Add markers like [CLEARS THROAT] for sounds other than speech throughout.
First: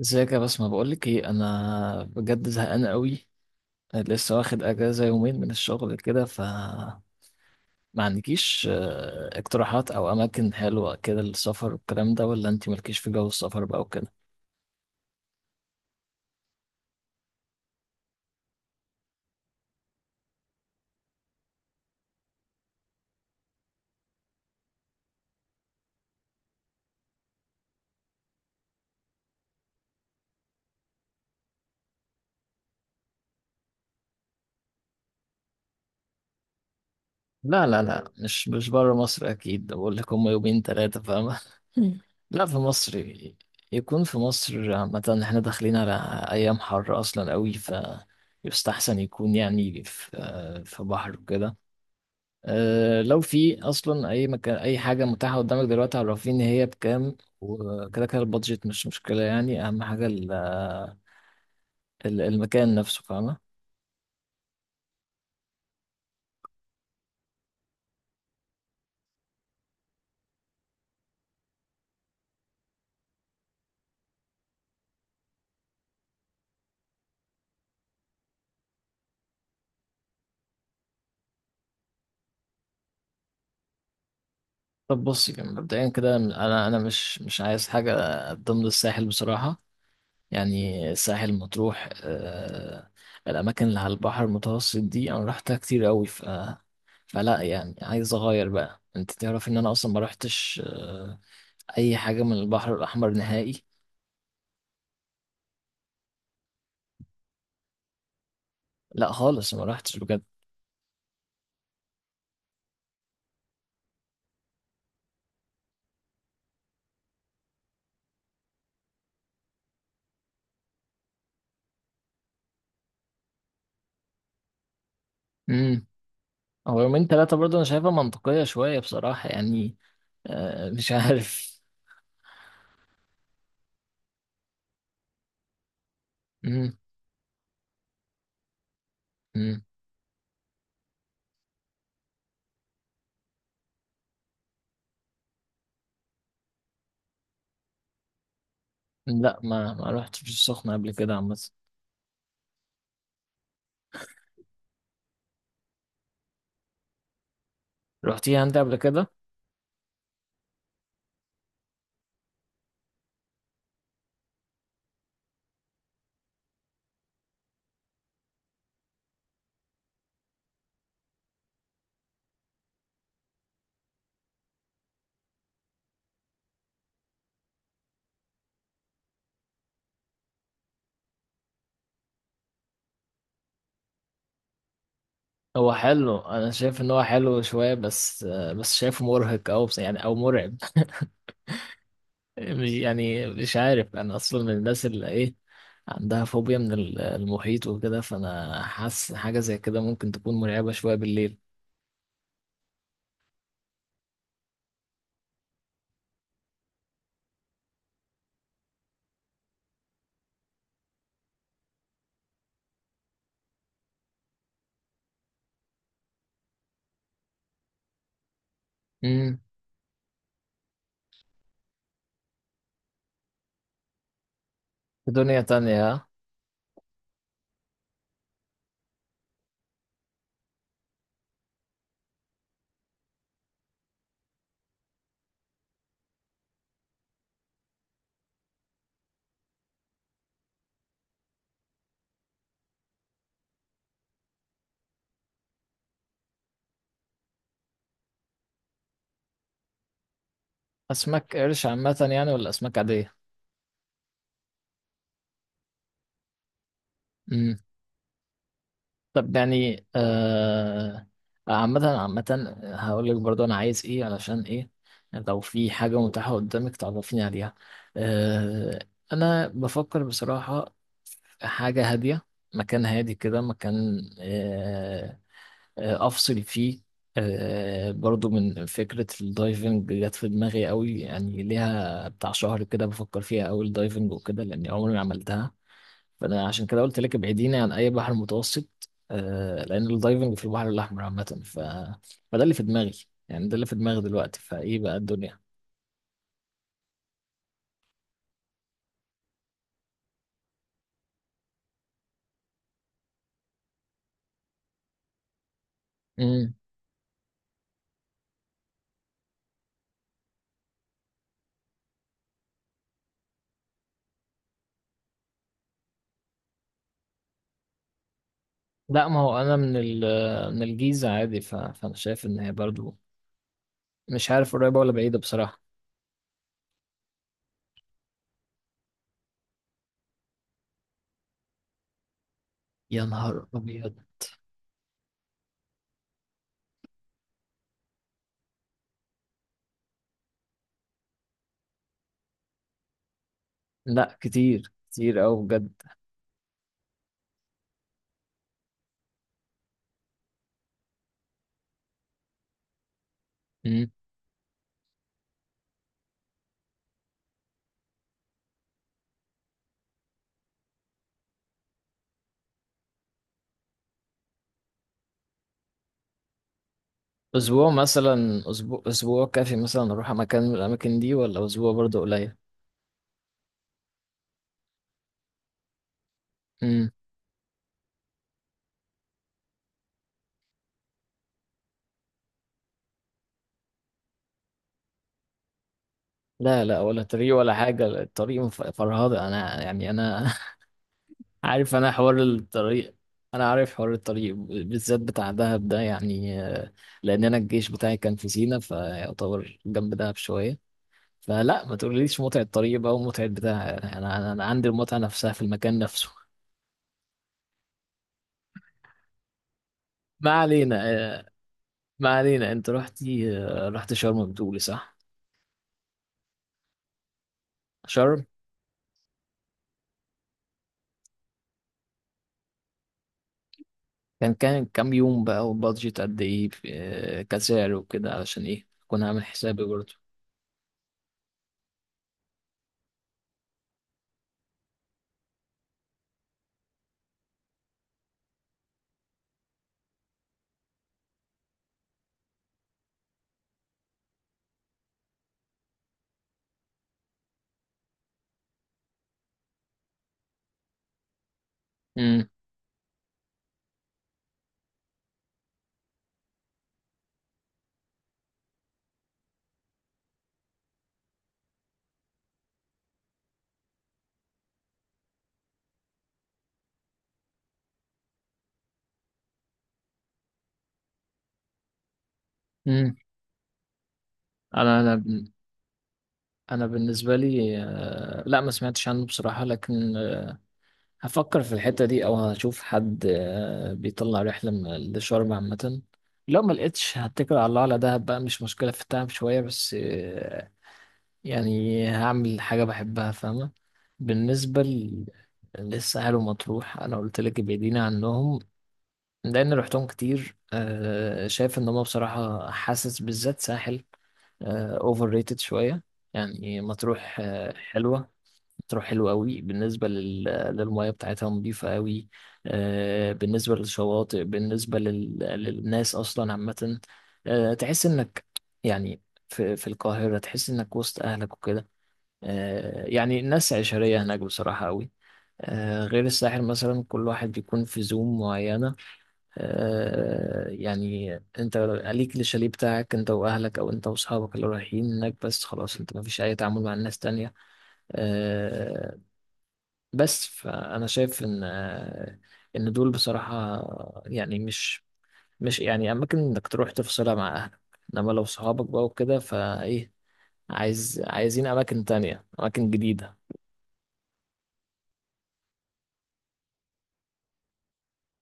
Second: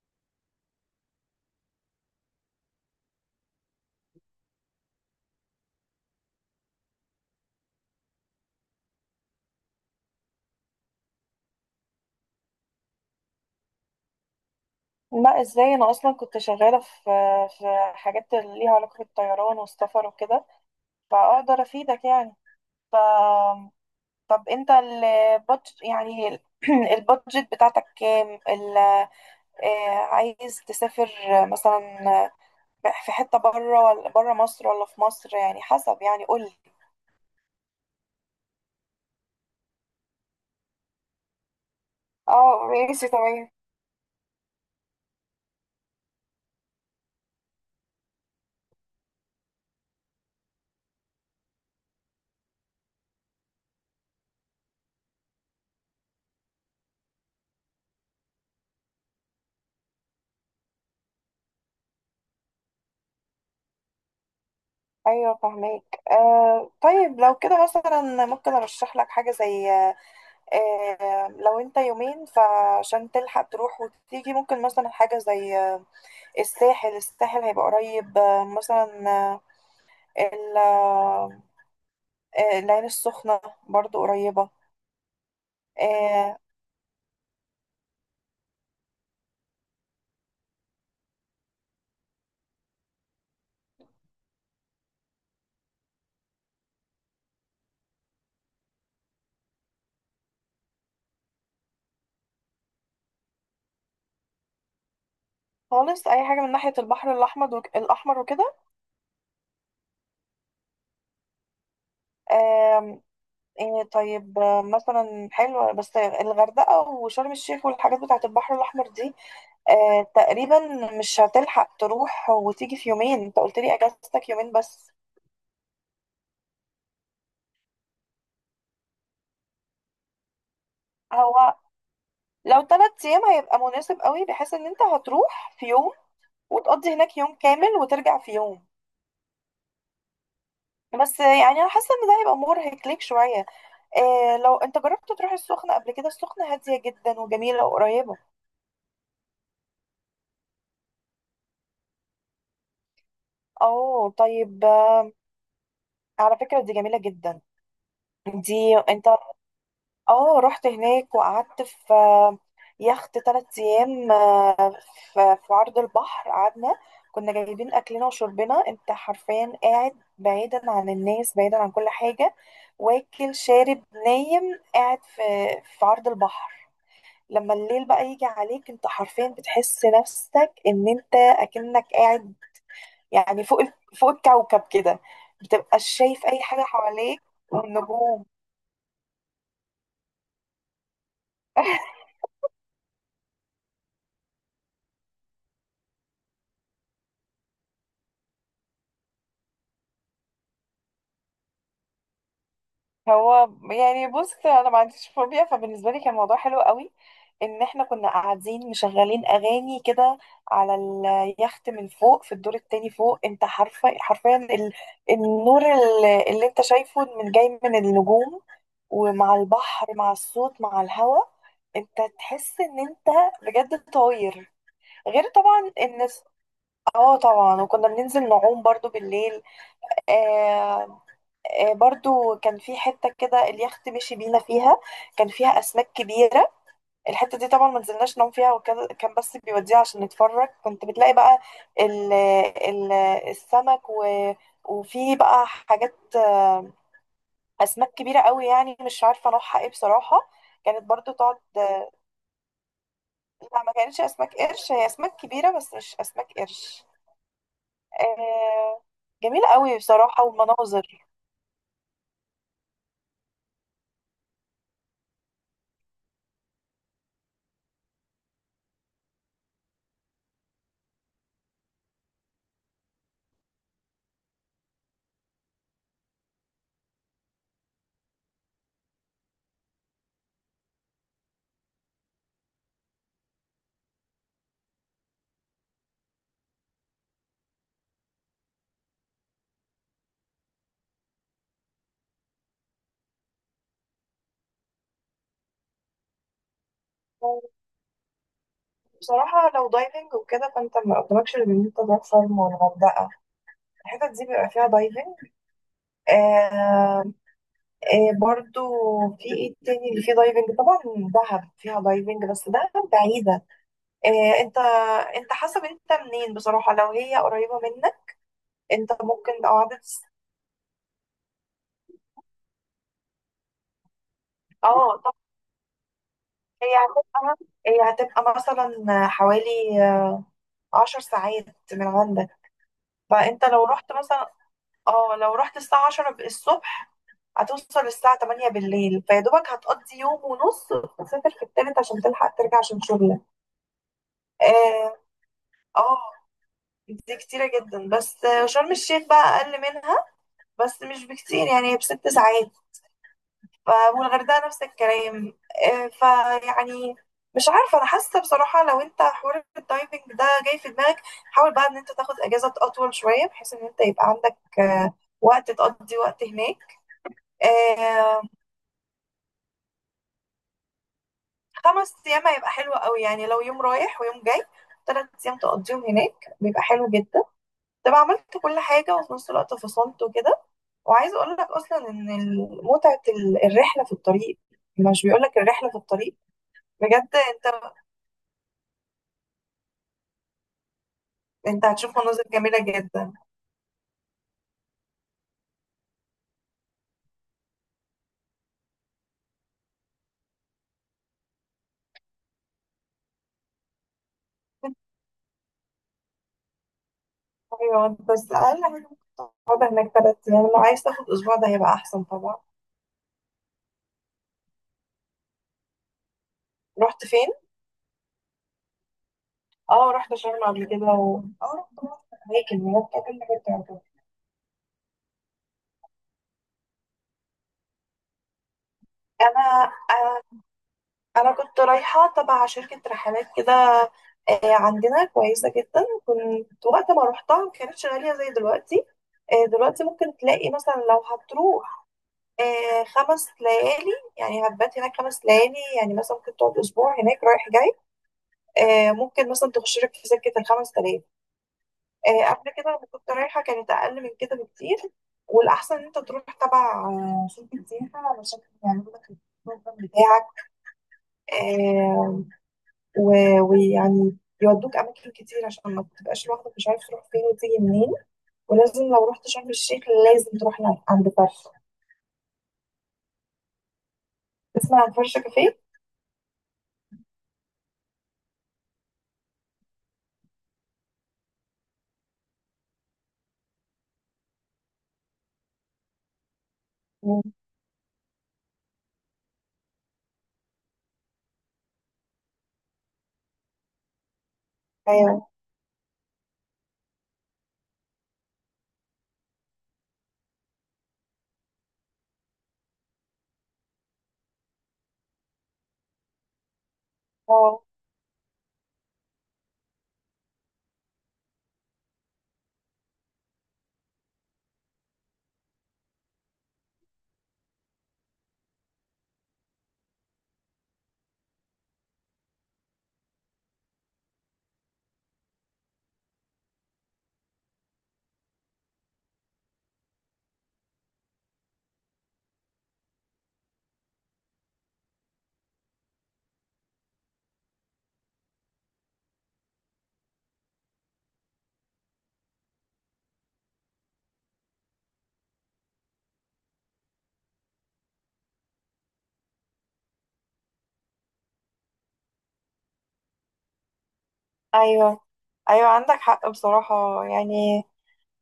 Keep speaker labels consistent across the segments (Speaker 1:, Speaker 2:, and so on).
Speaker 1: ازيك يا بسمة، بقولك ايه؟ انا بجد زهقان قوي. لسه واخد اجازة يومين من الشغل كده، ما عندكيش اقتراحات او اماكن حلوة كده للسفر والكلام ده؟ ولا انتي مالكيش في جو السفر بقى وكده؟
Speaker 2: لا ازاي انا اصلا كنت شغاله في حاجات اللي ليها علاقه بالطيران والسفر وكده فاقدر افيدك يعني. ف طب انت البادجت يعني [CLEARS THROAT] البادجت بتاعتك كام ال... آه، عايز تسافر مثلا في حته بره ولا بره مصر ولا في مصر، يعني حسب، يعني قول لي.
Speaker 1: لا، لا، لا، مش بره مصر اكيد. بقول لك، هم يومين ثلاثة فاهمة؟ مم. [LAUGHS] لا، في
Speaker 2: اه،
Speaker 1: مصر.
Speaker 2: ماشي تمام.
Speaker 1: يكون في مصر. عامة احنا داخلين على ايام حر اصلا قوي، يستحسن يكون يعني في بحر وكده. لو في اصلا اي مكان اي حاجه متاحه قدامك دلوقتي، عرفيني هي بكام وكده كده. البادجت مش مشكله يعني، اهم حاجه المكان نفسه فاهمه.
Speaker 2: ايوه فهماك. طيب لو كده مثلا ممكن ارشح لك حاجه زي لو انت يومين فعشان تلحق تروح وتيجي ممكن مثلا حاجة زي الساحل، الساحل هيبقى قريب. مثلا ال- آه، العين السخنة برضو قريبة.
Speaker 1: طب بصي، يعني مبدئيا كده
Speaker 2: آه،
Speaker 1: انا مش عايز حاجه ضمن الساحل بصراحه. يعني الساحل مطروح، الاماكن اللي على البحر المتوسط دي انا رحتها كتير قوي، فلا يعني، عايز اغير بقى. انت تعرف ان انا اصلا ما رحتش اي حاجه من البحر الاحمر نهائي.
Speaker 2: خالص أي حاجة من ناحية البحر الأحمر الأحمر وكده.
Speaker 1: لا، خالص ما رحتش بجد.
Speaker 2: آم، آه، طيب، مثلا حلوة بس الغردقة وشرم الشيخ والحاجات بتاعة البحر الأحمر دي. تقريبا مش هتلحق تروح وتيجي في يومين، انت قلت لي اجازتك يومين بس.
Speaker 1: امم. هو يومين ثلاثة برضه، أنا شايفها منطقية شوية بصراحة يعني. مش
Speaker 2: هو
Speaker 1: عارف.
Speaker 2: لو 3 أيام هيبقى مناسب قوي، بحيث إن أنت هتروح في يوم،
Speaker 1: امم.
Speaker 2: وتقضي هناك يوم كامل، وترجع في يوم،
Speaker 1: امم.
Speaker 2: بس يعني أنا حاسة إن ده هيبقى مرهق ليك شوية. إيه لو أنت جربت تروح السخنة قبل كده؟ السخنة هادية جدا وجميلة وقريبة.
Speaker 1: لا، ما رحتش السخنة قبل كده عامة.
Speaker 2: أوه طيب. على فكرة دي جميلة جدا.
Speaker 1: رحتيها أنت قبل
Speaker 2: دي أنت،
Speaker 1: كده؟
Speaker 2: اه رحت هناك وقعدت في يخت 3 ايام، في عرض البحر قعدنا. كنا جايبين اكلنا وشربنا، انت حرفيا قاعد بعيدا عن الناس، بعيدا عن كل حاجة، واكل شارب نايم قاعد في عرض البحر. لما الليل بقى يجي عليك انت حرفيا بتحس نفسك ان انت اكنك قاعد يعني فوق فوق الكوكب كده.
Speaker 1: هو
Speaker 2: بتبقى
Speaker 1: حلو،
Speaker 2: شايف اي
Speaker 1: أنا
Speaker 2: حاجة
Speaker 1: شايف إن هو
Speaker 2: حواليك
Speaker 1: حلو شوية بس،
Speaker 2: والنجوم.
Speaker 1: بس شايفه مرهق، أو بس يعني، أو مرعب.
Speaker 2: [LAUGHS]
Speaker 1: [LAUGHS] مش يعني، مش عارف. أنا أصلا من الناس اللي إيه، عندها فوبيا من المحيط وكده، فأنا حاسس حاجة زي كده ممكن تكون مرعبة شوية بالليل.
Speaker 2: هو يعني بص، انا ما عنديش فوبيا، فبالنسبه لي كان الموضوع حلو قوي. ان احنا كنا قاعدين مشغلين اغاني كده على اليخت من فوق في الدور التاني فوق، انت حرفيا حرفيا النور اللي انت شايفه من جاي من النجوم، ومع
Speaker 1: امم.
Speaker 2: البحر مع الصوت مع الهواء، انت تحس ان انت بجد طاير.
Speaker 1: في
Speaker 2: غير
Speaker 1: دنيا
Speaker 2: طبعا
Speaker 1: تانية
Speaker 2: ان
Speaker 1: ها؟
Speaker 2: اه طبعا، وكنا بننزل نعوم برضو بالليل. آه، برضو كان في حتة كده اليخت مشي بينا فيها كان فيها أسماك كبيرة. الحتة دي طبعا ما نزلناش نوم فيها، وكان كان بس بيوديها عشان نتفرج، كنت بتلاقي بقى ال ال السمك، وفي بقى حاجات، أسماك كبيرة قوي يعني مش عارفة نوعها ايه بصراحة، كانت برضو
Speaker 1: أسماك
Speaker 2: تقعد.
Speaker 1: قرش عامة يعني؟ ولا أسماك عادية؟
Speaker 2: لا، ما كانتش أسماك قرش، هي أسماك كبيرة بس مش أسماك قرش.
Speaker 1: مم.
Speaker 2: آه،
Speaker 1: طب
Speaker 2: جميلة قوي
Speaker 1: يعني،
Speaker 2: بصراحة والمناظر.
Speaker 1: عامة عامة هقول لك برضو أنا عايز إيه، علشان إيه لو في حاجة متاحة قدامك تعرفيني عليها. آه أنا بفكر بصراحة في حاجة هادية، مكان هادي كده، مكان أفصل فيه. برضو من فكرة الدايفنج جت في دماغي قوي يعني، ليها بتاع شهر كده بفكر فيها أوي الدايفنج وكده، لأني عمري ما عملتها. فانا عشان كده قلت لك ابعديني عن اي بحر متوسط. لان الدايفنج في البحر الاحمر عامه فده اللي في دماغي. يعني ده اللي في دماغي دلوقتي. فايه بقى الدنيا؟
Speaker 2: بصراحة لو دايفنج وكده فانت ما قدامكش غير ان انت تروح شرم والغردقة، الحتت دي بيبقى فيها دايفنج.
Speaker 1: امم.
Speaker 2: آه برضو، في ايه تاني اللي فيه دايفنج؟ طبعا دهب فيها دايفنج، بس دهب بعيدة. آه انت، انت حسب انت منين بصراحة، لو هي قريبة منك انت
Speaker 1: لا، ما هو
Speaker 2: ممكن
Speaker 1: انا
Speaker 2: او
Speaker 1: من
Speaker 2: عدد.
Speaker 1: من الجيزه عادي، فانا شايف ان هي برضو مش عارف قريبه ولا
Speaker 2: اه طب،
Speaker 1: بعيده بصراحه.
Speaker 2: هي هتبقى، هي هتبقى مثلا حوالي 10 ساعات من عندك.
Speaker 1: يا
Speaker 2: فانت
Speaker 1: نهار
Speaker 2: لو رحت
Speaker 1: ابيض!
Speaker 2: مثلا، اه لو رحت الساعة 10 الصبح هتوصل الساعة 8 بالليل، فيا دوبك هتقضي يوم ونص، وتسافر في التالت عشان تلحق ترجع عشان شغلك.
Speaker 1: لا، كتير
Speaker 2: اه،
Speaker 1: كتير قوي بجد.
Speaker 2: اه، دي كتيرة جدا. بس شرم الشيخ بقى أقل منها، بس مش بكتير، يعني بست ساعات.
Speaker 1: امم.
Speaker 2: والغردقة نفس الكلام. فيعني مش عارفة، أنا حاسة بصراحة لو أنت حوار الدايفنج ده جاي في دماغك، حاول بقى إن أنت تاخد أجازة أطول شوية، بحيث إن أنت يبقى عندك وقت تقضي وقت هناك.
Speaker 1: اسبوع
Speaker 2: آه،
Speaker 1: مثلا، اسبوع كافي مثلا اروح مكان من الاماكن دي؟ ولا اسبوع
Speaker 2: خمس
Speaker 1: برضو
Speaker 2: ايام
Speaker 1: قليل؟
Speaker 2: هيبقى حلو قوي، يعني لو يوم رايح ويوم جاي، 3 ايام تقضيهم هناك بيبقى حلو
Speaker 1: امم.
Speaker 2: جدا. تبقى عملت كل حاجه وفي نفس الوقت فصلت وكده. وعايزه اقول لك اصلا ان متعه الرحله في الطريق، مش بيقول لك الرحله في الطريق؟
Speaker 1: لا، لا، ولا
Speaker 2: بجد
Speaker 1: طريق
Speaker 2: انت،
Speaker 1: ولا حاجة. الطريق فرهدة. أنا، يعني، أنا
Speaker 2: انت
Speaker 1: عارف انا
Speaker 2: هتشوف
Speaker 1: حوار
Speaker 2: مناظر جميله
Speaker 1: الطريق.
Speaker 2: جدا.
Speaker 1: انا عارف حوار الطريق، بالذات بتاع دهب ده يعني، لان انا الجيش بتاعي كان في سينا، فيعتبر جنب دهب شويه. فلا، ما تقوليش متعه طريق بقى ومتعه بتاع. انا انا أنا عندي المتعه نفسها في المكان نفسه.
Speaker 2: ايوه بس اقل حاجه ممكن تقعد هناك ثلاث
Speaker 1: ما
Speaker 2: ايام لو
Speaker 1: علينا،
Speaker 2: عايز تاخد
Speaker 1: آه،
Speaker 2: اسبوع ده هيبقى احسن
Speaker 1: ما
Speaker 2: طبعا.
Speaker 1: علينا، انت رحتي، رحت شرم بتقولي، صح؟
Speaker 2: رحت فين؟
Speaker 1: شرم.
Speaker 2: اه رحت شرم قبل كده و... اه رحت اماكن هناك كل حاجه بتعجبني.
Speaker 1: كان كام يوم بقى؟ وبادجت قد ايه كسعر وكده علشان ايه اكون عامل حسابي
Speaker 2: انا،
Speaker 1: برضه.
Speaker 2: انا كنت رايحه تبع شركه رحلات كده، عندنا كويسه جدا، كنت وقت ما روحتها ما كانتش غاليه زي دلوقتي. دلوقتي ممكن تلاقي مثلا لو هتروح 5 ليالي، يعني هتبات هناك 5 ليالي، يعني مثلا ممكن تقعد اسبوع هناك رايح جاي. ممكن مثلا تخش لك في سكه الخمس تلاف.
Speaker 1: امم.
Speaker 2: قبل كده لما كنت رايحه كانت اقل من كده بكتير. والاحسن ان انت تروح تبع شركه سياحه علشان يعملوا لك البروجرام بتاعك، آه، ويعني يودوك أماكن كتير عشان ما تبقاش لوحدك مش عارف تروح فين وتيجي منين. ولازم لو رحت شرم الشيخ لازم تروح عند فرشة.
Speaker 1: أمم. انا
Speaker 2: تسمع عن
Speaker 1: انا
Speaker 2: فرشة كافيه؟
Speaker 1: انا بالنسبه لي، لا، ما سمعتش عنه بصراحه، لكن هفكر في الحته دي، او هشوف حد بيطلع رحله لشرم عامه. لو ما لقيتش،
Speaker 2: مم.
Speaker 1: هتكل على الله على دهب بقى، مش مشكله في التعب شويه، بس يعني هعمل حاجه بحبها فاهمه. بالنسبه
Speaker 2: أيوه.
Speaker 1: للساحل ومطروح، انا قلت لك ابعدينا عنهم لان رحتهم كتير. شايف ان هم بصراحه، حاسس بالذات ساحل اوفر ريتد شويه. يعني مطروح،
Speaker 2: آه،
Speaker 1: حلوة، تروح حلو قوي بالنسبة للمية بتاعتها نظيفة قوي. بالنسبة للشواطئ، بالنسبة للناس أصلا عامة، تحس إنك، يعني، في القاهرة تحس إنك وسط أهلك وكده. يعني الناس عشرية هناك بصراحة قوي. غير الساحل مثلا، كل واحد بيكون في زوم معينة. يعني انت ليك الشاليه بتاعك انت واهلك، او انت واصحابك اللي رايحين هناك، بس خلاص، انت ما فيش اي تعامل مع الناس تانية. آه، بس فانا شايف ان، ان دول بصراحه، يعني مش يعني اماكن انك تروح تفصلها مع اهلك، انما لو صحابك بقى وكده فايه، عايزين اماكن تانية، اماكن جديده.
Speaker 2: أيوه، أيوه عندك حق بصراحة يعني.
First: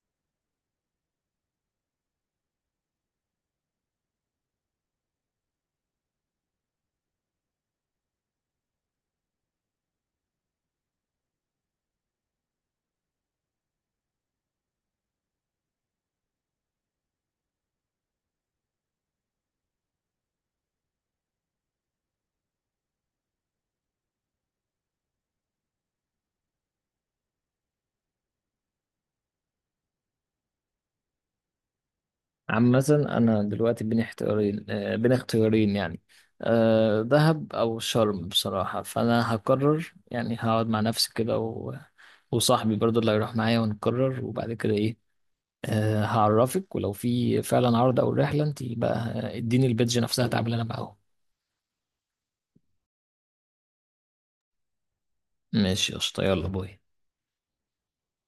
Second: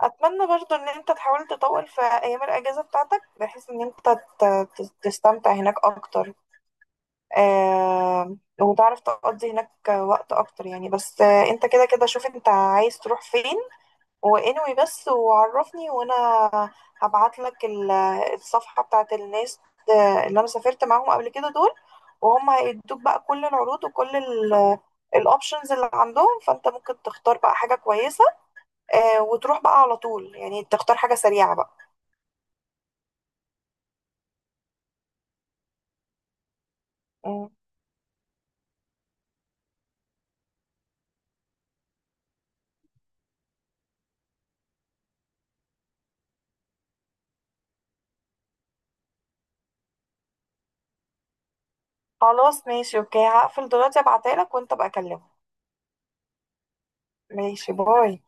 Speaker 2: أتمنى برضو إن أنت تحاول تطول في أيام الأجازة بتاعتك، بحيث إن أنت تستمتع هناك أكتر. وتعرف تقضي هناك وقت أكتر، يعني بس أنت كده كده شوف أنت عايز تروح فين، وانوي بس وعرفني، وانا هبعت لك الصفحة بتاعت الناس اللي انا سافرت معاهم قبل كده دول، وهم هيدوك بقى كل العروض وكل الاوبشنز اللي عندهم، فانت ممكن تختار بقى حاجة كويسة. وتروح بقى على طول، يعني تختار حاجة سريعة بقى.
Speaker 1: عامه، انا دلوقتي بين اختيارين، بين اختيارين يعني،
Speaker 2: مم.
Speaker 1: دهب او شرم بصراحه، فانا هقرر يعني. هقعد مع نفسي كده وصاحبي برضه اللي هيروح معايا، ونقرر، وبعد كده ايه، هعرفك، ولو في فعلا عرض او رحله انت بقى، اديني البيدج نفسها تعملي انا معاهم.
Speaker 2: خلاص ماشي اوكي، هقفل دلوقتي، ابعتها لك وانت بقى كلمه.
Speaker 1: ماشي قشطه، يلا باي.
Speaker 2: ماشي باي.